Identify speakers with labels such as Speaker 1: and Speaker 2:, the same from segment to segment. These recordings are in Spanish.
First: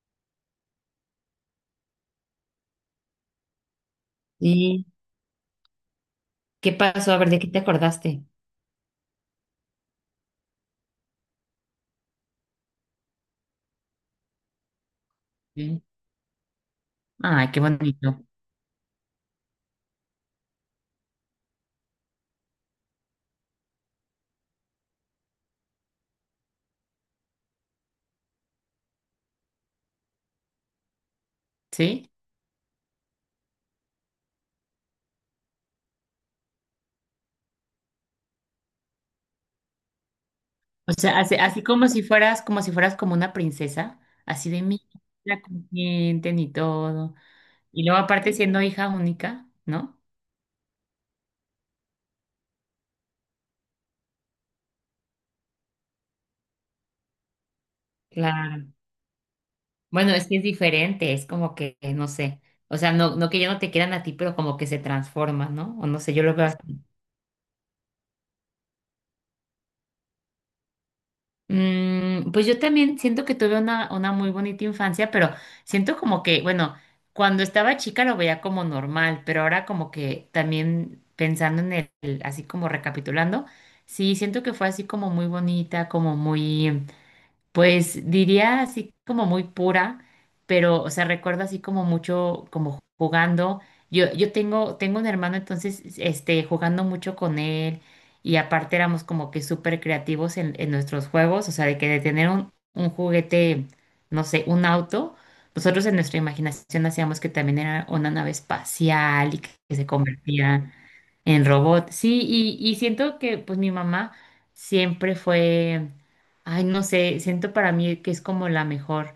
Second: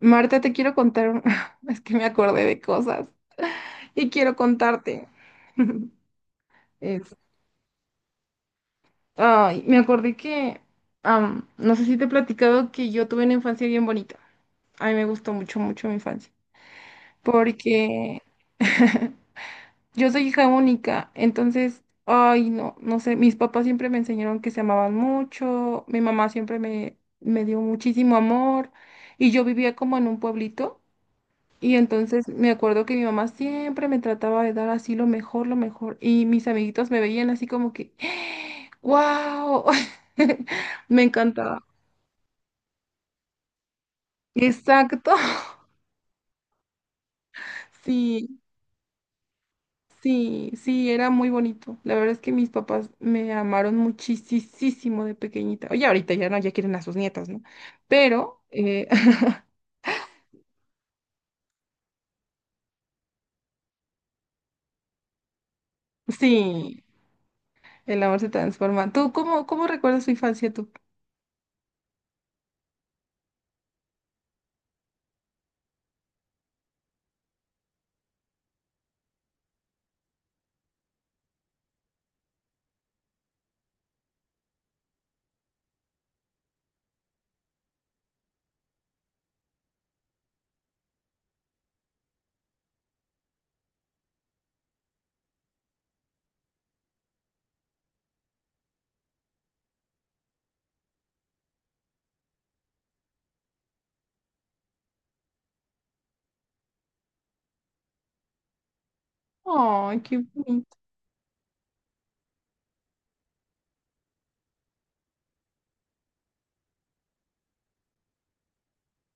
Speaker 1: Marta, te quiero contar, es que me acordé de cosas y quiero
Speaker 2: ¿Y
Speaker 1: contarte.
Speaker 2: qué pasó?
Speaker 1: Es-
Speaker 2: A ver, ¿de qué te acordaste?
Speaker 1: Ay, me acordé que, no sé si te he platicado que yo tuve una infancia bien bonita. A mí me gustó mucho,
Speaker 2: Sí.
Speaker 1: mucho mi infancia,
Speaker 2: Ay, qué
Speaker 1: porque
Speaker 2: bonito.
Speaker 1: yo soy hija única, entonces, ay, no, no sé, mis papás siempre me enseñaron que se amaban mucho, mi mamá siempre me dio muchísimo amor y yo vivía como en un pueblito. Y
Speaker 2: ¿Sí?
Speaker 1: entonces me acuerdo que mi mamá siempre me trataba de dar así lo mejor, lo mejor. Y mis amiguitos me veían así como que, ¡wow!
Speaker 2: O
Speaker 1: Me
Speaker 2: sea, así, así
Speaker 1: encantaba.
Speaker 2: como si fueras, como si fueras como una princesa, así de mí,
Speaker 1: Exacto.
Speaker 2: la consienten y todo. Y luego aparte
Speaker 1: Sí,
Speaker 2: siendo hija única, ¿no?
Speaker 1: sí, sí, era muy bonito. La verdad es que mis papás me amaron muchísimo de pequeñita. Oye, ahorita ya no, ya quieren a sus nietas, ¿no? Pero,
Speaker 2: Claro. Bueno, es que es diferente, es como que, no sé, o sea, no, no que ya no te quieran a ti, pero como que se transforma, ¿no? O no sé, yo lo veo así.
Speaker 1: sí, el amor se transforma. ¿Tú cómo, cómo recuerdas tu infancia tú?
Speaker 2: Pues yo también siento que tuve una muy bonita infancia, pero siento como que, bueno, cuando estaba chica lo veía como normal, pero ahora como que también pensando en el, así como recapitulando, sí, siento que fue así como muy bonita, como muy... Pues diría así como muy pura, pero, o sea, recuerdo así como mucho, como jugando. Yo tengo, tengo un hermano, entonces, este, jugando mucho con él y aparte éramos como que súper creativos en nuestros juegos, o sea, de que de tener un juguete, no sé, un auto, nosotros en nuestra imaginación hacíamos que también era una nave espacial y que se
Speaker 1: Ay, qué
Speaker 2: convertía.
Speaker 1: bonito.
Speaker 2: En robot, sí, y siento que pues mi mamá siempre fue, ay, no sé, siento para mí que es como la mejor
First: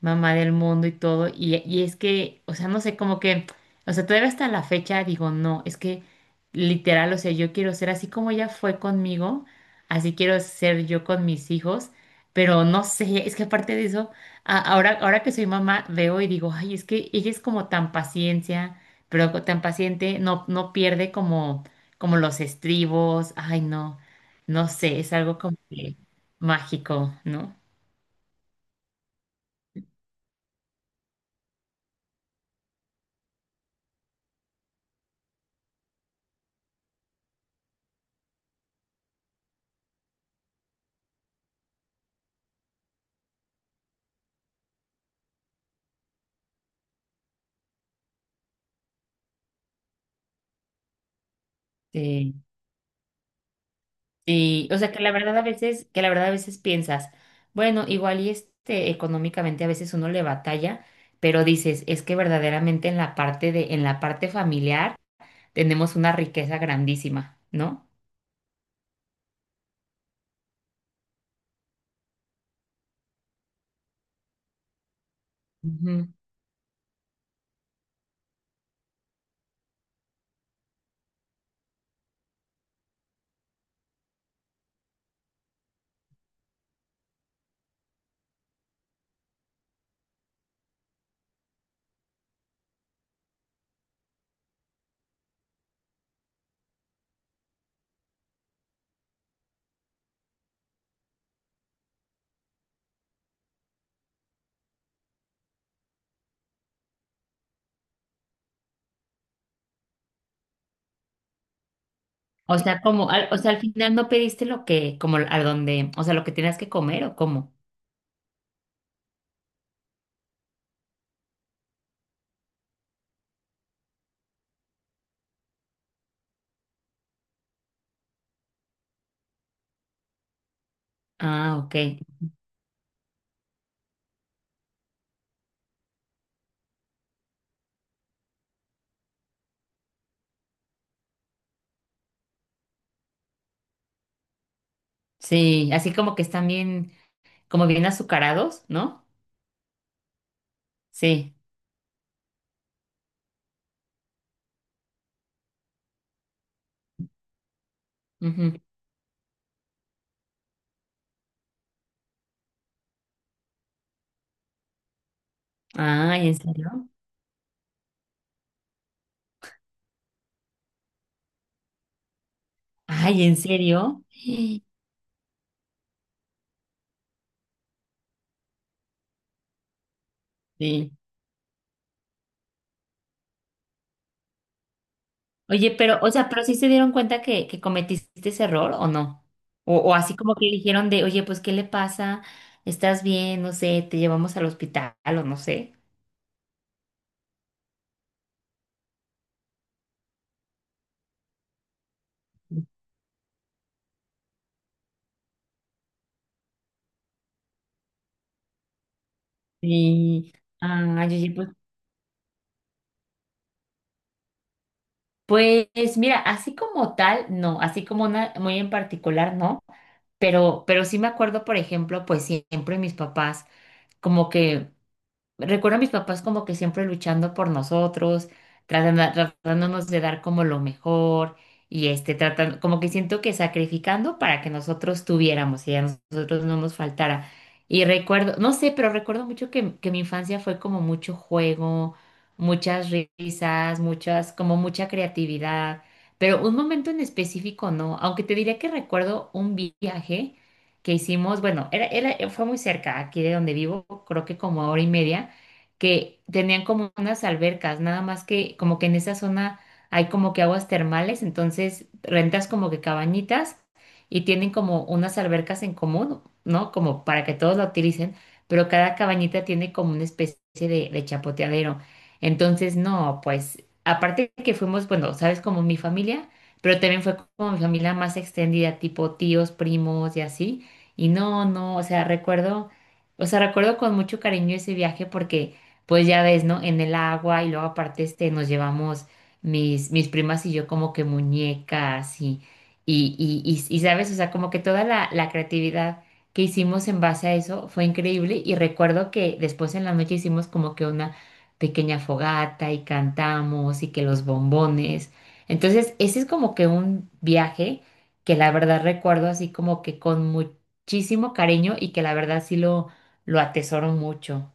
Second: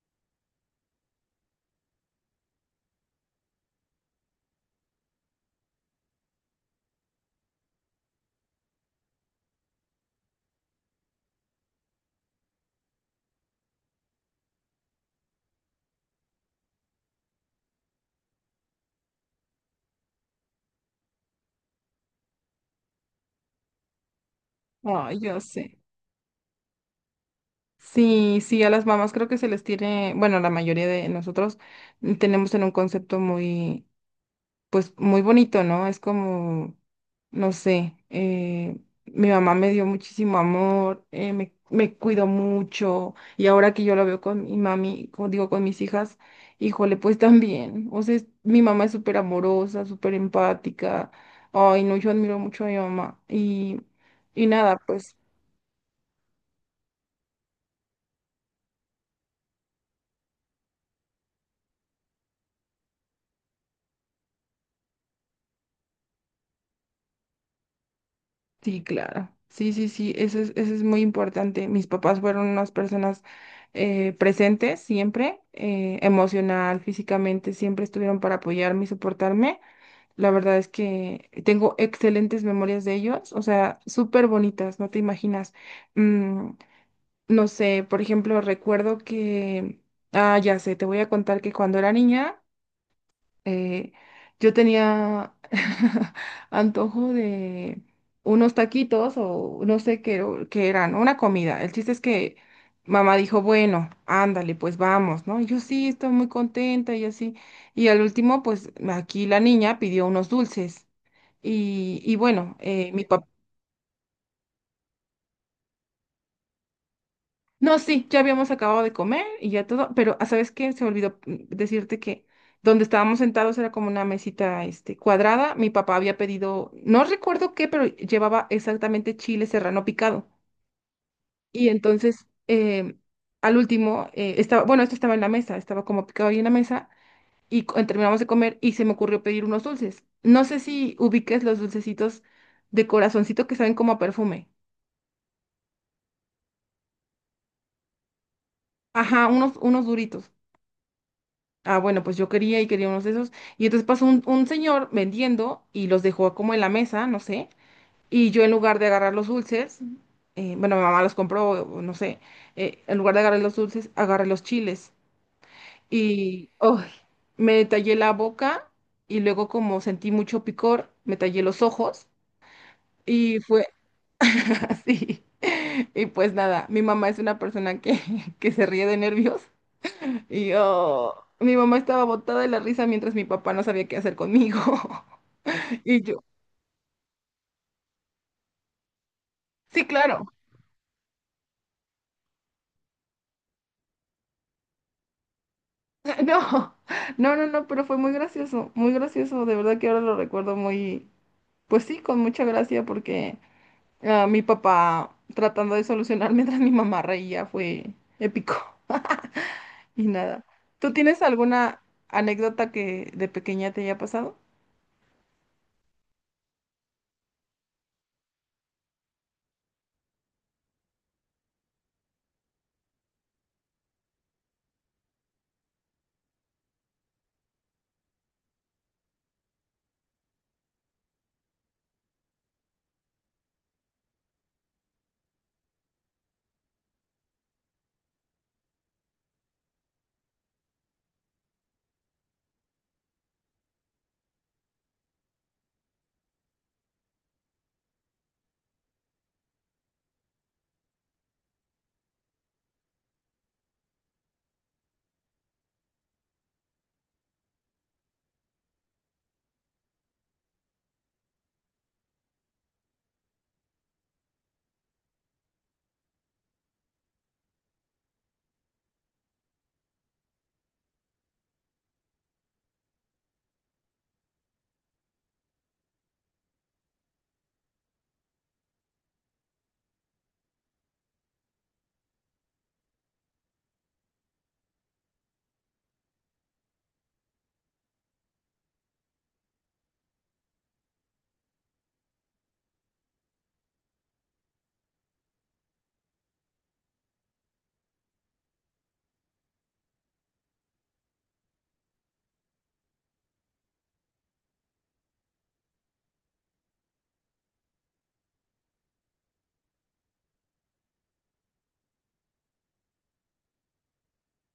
Speaker 2: mamá del mundo y todo, y es que, o sea, no sé, como que, o sea, todavía hasta la fecha digo, no, es que literal, o sea, yo quiero ser así como ella fue conmigo, así quiero ser yo con mis hijos, pero no sé, es que aparte de eso, ahora, ahora que soy mamá, veo y digo, ay, es que ella es como tan paciencia pero tan paciente no, no pierde como, como los estribos. Ay, no, no sé, es
Speaker 1: Ay,
Speaker 2: algo
Speaker 1: yo
Speaker 2: como
Speaker 1: sé.
Speaker 2: que mágico, ¿no?
Speaker 1: Sí, sí, a las mamás creo que se les tiene, bueno, la mayoría de nosotros tenemos en un concepto muy, pues muy bonito, ¿no? Es como, no sé, mi mamá me dio muchísimo amor, me cuidó mucho y ahora que yo lo veo con mi mami, como digo, con mis hijas, híjole, pues también, o sea, mi mamá es súper amorosa, súper empática, ay, no, yo
Speaker 2: Sí.
Speaker 1: admiro mucho a mi mamá y
Speaker 2: Sí, o
Speaker 1: nada,
Speaker 2: sea que la
Speaker 1: pues...
Speaker 2: verdad a veces, que la verdad a veces piensas, bueno, igual y este económicamente a veces uno le batalla, pero dices, es que verdaderamente en la parte de, en la parte familiar tenemos una riqueza grandísima, ¿no?
Speaker 1: Sí, claro. Sí, sí, sí, eso es muy importante. Mis papás fueron unas personas presentes siempre,
Speaker 2: Ujú.
Speaker 1: emocional, físicamente, siempre estuvieron para apoyarme y soportarme. La verdad es que tengo excelentes memorias de ellos, o sea, súper bonitas, no te imaginas. Mm, no sé, por ejemplo, recuerdo que, ah, ya sé, te voy a contar que cuando era niña eh, yo tenía antojo de unos taquitos o no sé qué, qué eran, una comida. El chiste es que mamá dijo, bueno, ándale, pues vamos, ¿no? Y yo sí, estoy muy contenta y así. Y al último, pues aquí la niña pidió unos dulces. Y bueno,
Speaker 2: O sea,
Speaker 1: mi
Speaker 2: como, o sea, al final no pediste lo que, como a donde, o sea, lo que tenías que comer o cómo.
Speaker 1: No, sí, ya habíamos acabado de comer y ya todo, pero ah, ¿sabes qué? Se me olvidó decirte que donde estábamos sentados era como una mesita este, cuadrada. Mi papá había pedido, no recuerdo qué, pero llevaba exactamente chile serrano picado.
Speaker 2: Ah,
Speaker 1: Y
Speaker 2: ok.
Speaker 1: entonces, al último, estaba, bueno, esto estaba en la mesa, estaba como picado ahí en la mesa y terminamos de comer y se me ocurrió pedir unos dulces. No sé si ubiques los dulcecitos de corazoncito que saben como a perfume.
Speaker 2: Sí, así como que están bien, como bien azucarados, ¿no?
Speaker 1: Ajá, unos, unos duritos.
Speaker 2: Sí.
Speaker 1: Ah, bueno, pues yo quería y quería unos de esos. Y entonces pasó un señor vendiendo y los dejó como en la mesa, no sé. Y yo en
Speaker 2: Ujú.
Speaker 1: lugar de agarrar los dulces, bueno, mi mamá los compró, o no sé, en lugar de agarrar los dulces, agarré los chiles.
Speaker 2: Ay, ¿en
Speaker 1: Y ¡ay!
Speaker 2: serio?
Speaker 1: Me tallé la boca y luego como sentí mucho picor, me tallé los ojos
Speaker 2: Ay, ¿en
Speaker 1: y fue
Speaker 2: serio? Sí.
Speaker 1: así. Y pues nada, mi mamá es una persona que, que se ríe de nervios y yo, mi mamá estaba botada de la risa mientras mi papá no sabía qué hacer conmigo.
Speaker 2: Oye, pero,
Speaker 1: Y
Speaker 2: o
Speaker 1: yo,
Speaker 2: sea, ¿pero sí se dieron cuenta que cometiste ese error o no?
Speaker 1: sí,
Speaker 2: O así
Speaker 1: claro.
Speaker 2: como que dijeron de, oye, pues, ¿qué le pasa? ¿Estás bien? No sé, te llevamos al hospital o no sé.
Speaker 1: No, no, no, no, pero fue muy gracioso, muy gracioso. De verdad que ahora lo recuerdo muy, pues sí, con mucha gracia porque ah, mi papá tratando de solucionar mientras mi mamá reía fue épico. Y
Speaker 2: Sí.
Speaker 1: nada. ¿Tú
Speaker 2: Ay,
Speaker 1: tienes
Speaker 2: oye, pues,
Speaker 1: alguna anécdota que de pequeña te haya pasado?
Speaker 2: pues mira, así como tal, no, así como una muy en particular, no, pero sí me acuerdo, por ejemplo, pues siempre mis papás, como que recuerdo a mis papás como que siempre luchando por nosotros, tratándonos de dar como lo mejor y este tratando, como que siento que sacrificando para que nosotros tuviéramos y a nosotros no nos faltara. Y recuerdo, no sé, pero recuerdo mucho que mi infancia fue como mucho juego, muchas risas, muchas, como mucha creatividad, pero un momento en específico no, aunque te diría que recuerdo un viaje que hicimos, bueno, era, fue muy cerca aquí de donde vivo, creo que como a hora y media, que tenían como unas albercas, nada más que como que en esa zona hay como que aguas termales, entonces rentas como que cabañitas y tienen como unas albercas en común, ¿no? Como para que todos la utilicen, pero cada cabañita tiene como una especie de chapoteadero. Entonces, no, pues aparte que fuimos, bueno, sabes, como mi familia, pero también fue como mi familia más extendida, tipo tíos, primos y así. Y no, no, o sea, recuerdo con mucho cariño ese viaje porque pues ya ves, ¿no? En el agua y luego aparte este nos llevamos mis, mis primas y yo como que muñecas y, sabes, o sea, como que toda la, la creatividad que hicimos en base a eso fue increíble y recuerdo que después en la noche hicimos como que una pequeña fogata y cantamos y que los bombones. Entonces, ese es como que un viaje que la verdad recuerdo así como que con muchísimo cariño y que la verdad sí lo atesoro mucho.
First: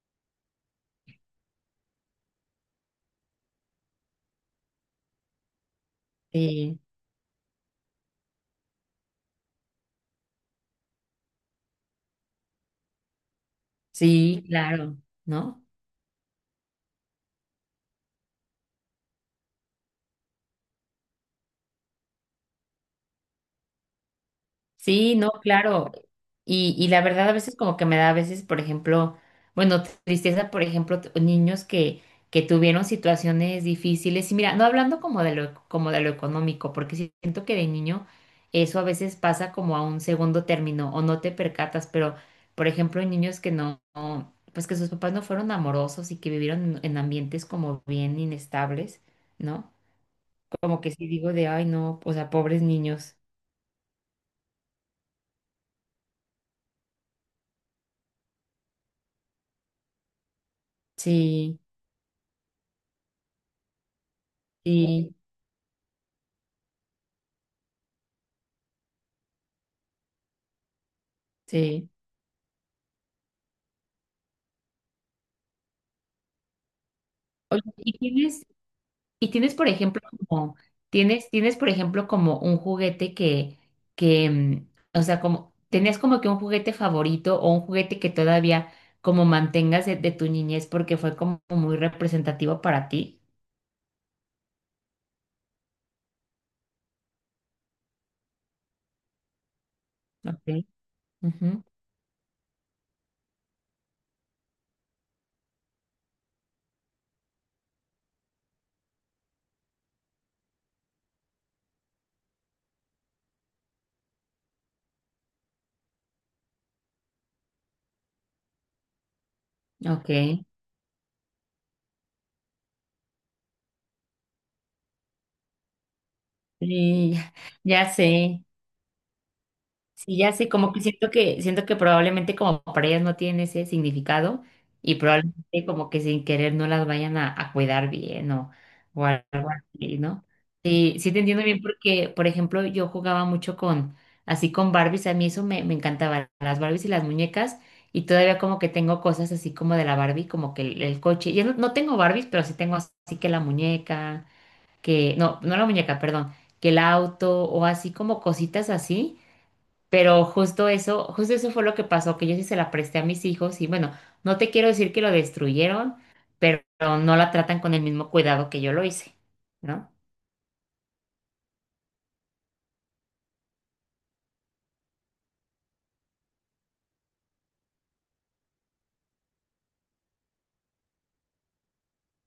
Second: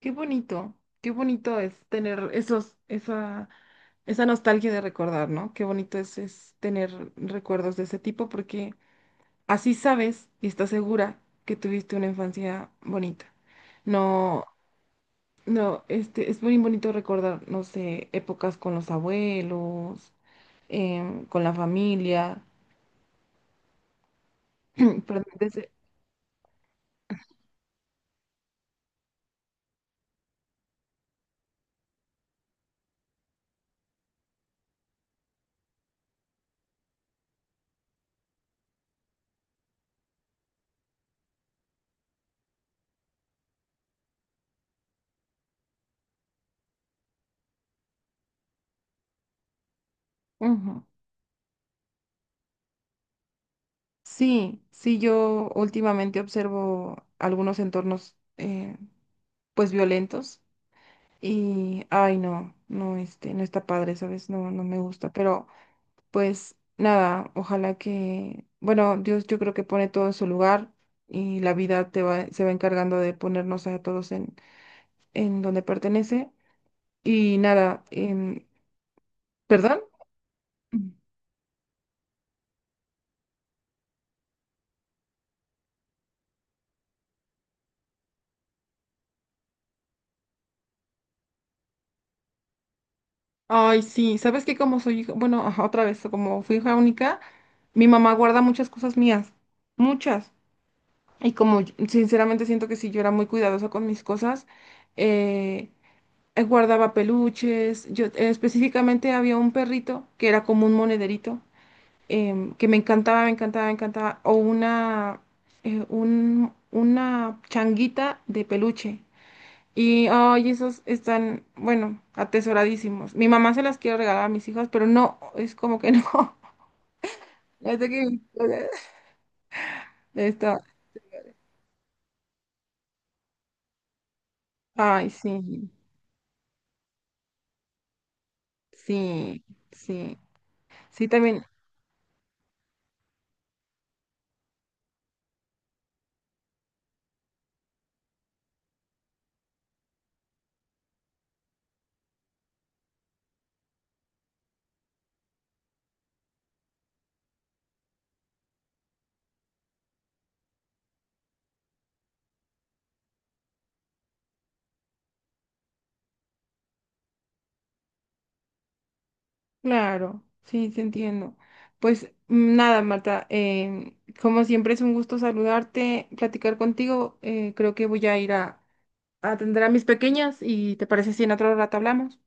Speaker 1: Qué bonito, qué bonito es tener esos, esa Esa nostalgia de recordar, ¿no? Qué bonito es
Speaker 2: Sí.
Speaker 1: tener recuerdos de ese tipo porque así sabes y estás segura que tuviste una infancia bonita. No,
Speaker 2: Sí, claro, ¿no?
Speaker 1: no, este, es muy bonito recordar, no sé, épocas con los abuelos, con la familia.
Speaker 2: Sí,
Speaker 1: Perdón,
Speaker 2: no,
Speaker 1: desde-
Speaker 2: claro. Y la verdad a veces como que me da a veces, por ejemplo, bueno, tristeza, por ejemplo, niños que tuvieron situaciones difíciles. Y mira, no hablando como de lo económico, porque sí siento que de niño eso a veces pasa como a un segundo término o no te percatas, pero por ejemplo, niños que no, no, pues que sus papás no fueron amorosos y que vivieron en ambientes como bien inestables, ¿no? Como
Speaker 1: Ujú.
Speaker 2: que sí digo de, ay, no, o sea, pobres niños.
Speaker 1: Sí, sí, yo últimamente observo algunos entornos, pues violentos
Speaker 2: Sí,
Speaker 1: y, ay, no, no, este, no está padre, ¿sabes? No, no me gusta,
Speaker 2: sí,
Speaker 1: pero pues nada, ojalá que, bueno, Dios yo creo que pone todo en su lugar y la
Speaker 2: sí.
Speaker 1: vida te va, se va encargando de ponernos a todos en donde pertenece. Y
Speaker 2: Oye,
Speaker 1: nada,
Speaker 2: y tienes, por
Speaker 1: ¿perdón?
Speaker 2: ejemplo, como,
Speaker 1: Mm.
Speaker 2: tienes, tienes, por ejemplo, como un juguete que, o sea, como, ¿tenías como que un juguete favorito o un juguete que todavía como mantengas de tu niñez porque fue como muy representativo para ti?
Speaker 1: Ay, sí, sabes que como soy hija, bueno, ajá, otra vez, como fui hija única, mi mamá guarda muchas cosas mías, muchas.
Speaker 2: Ok.
Speaker 1: Y como
Speaker 2: Ujú.
Speaker 1: sinceramente siento que si yo era muy cuidadosa con mis cosas, eh, guardaba peluches, yo específicamente había un perrito que era como un monederito que me encantaba, me encantaba, me encantaba, o una, una changuita de peluche. Y
Speaker 2: Ok.
Speaker 1: ay, esos están, bueno, atesoradísimos. Mi mamá se las quiere regalar a mis hijas, pero no, es como que no.
Speaker 2: Sí,
Speaker 1: Ya sé
Speaker 2: ya
Speaker 1: que
Speaker 2: sé. Sí, ya sé,
Speaker 1: está.
Speaker 2: como que siento que, siento que probablemente como para ellas no tienen ese significado y
Speaker 1: Ay,
Speaker 2: probablemente
Speaker 1: sí,
Speaker 2: como que sin querer no las vayan a cuidar bien o algo
Speaker 1: sí,
Speaker 2: así,
Speaker 1: sí.
Speaker 2: ¿no? Sí,
Speaker 1: Sí,
Speaker 2: sí te entiendo
Speaker 1: también,
Speaker 2: bien porque, por ejemplo, yo jugaba mucho con, así con Barbies, a mí eso me, me encantaba, las Barbies y las muñecas y todavía como que tengo cosas así como de la Barbie, como que el coche, yo no, no tengo Barbies, pero sí tengo así que la muñeca, que, no, no la muñeca, perdón, que el auto o así como cositas así pero justo eso fue lo que pasó, que yo sí se la presté a mis hijos y bueno, no te quiero decir que lo destruyeron, pero no la tratan con el mismo cuidado que yo lo hice, ¿no?
Speaker 1: claro, sí, te entiendo. Pues nada, Marta, como siempre es un gusto saludarte, platicar contigo. Eh, creo que voy a ir a, atender a mis pequeñas y te parece si en otro rato hablamos.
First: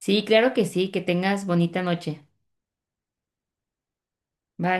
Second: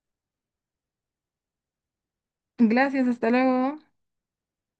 Speaker 2: Sí, claro que sí, que tengas bonita noche.
Speaker 1: Gracias, hasta luego.
Speaker 2: Bye.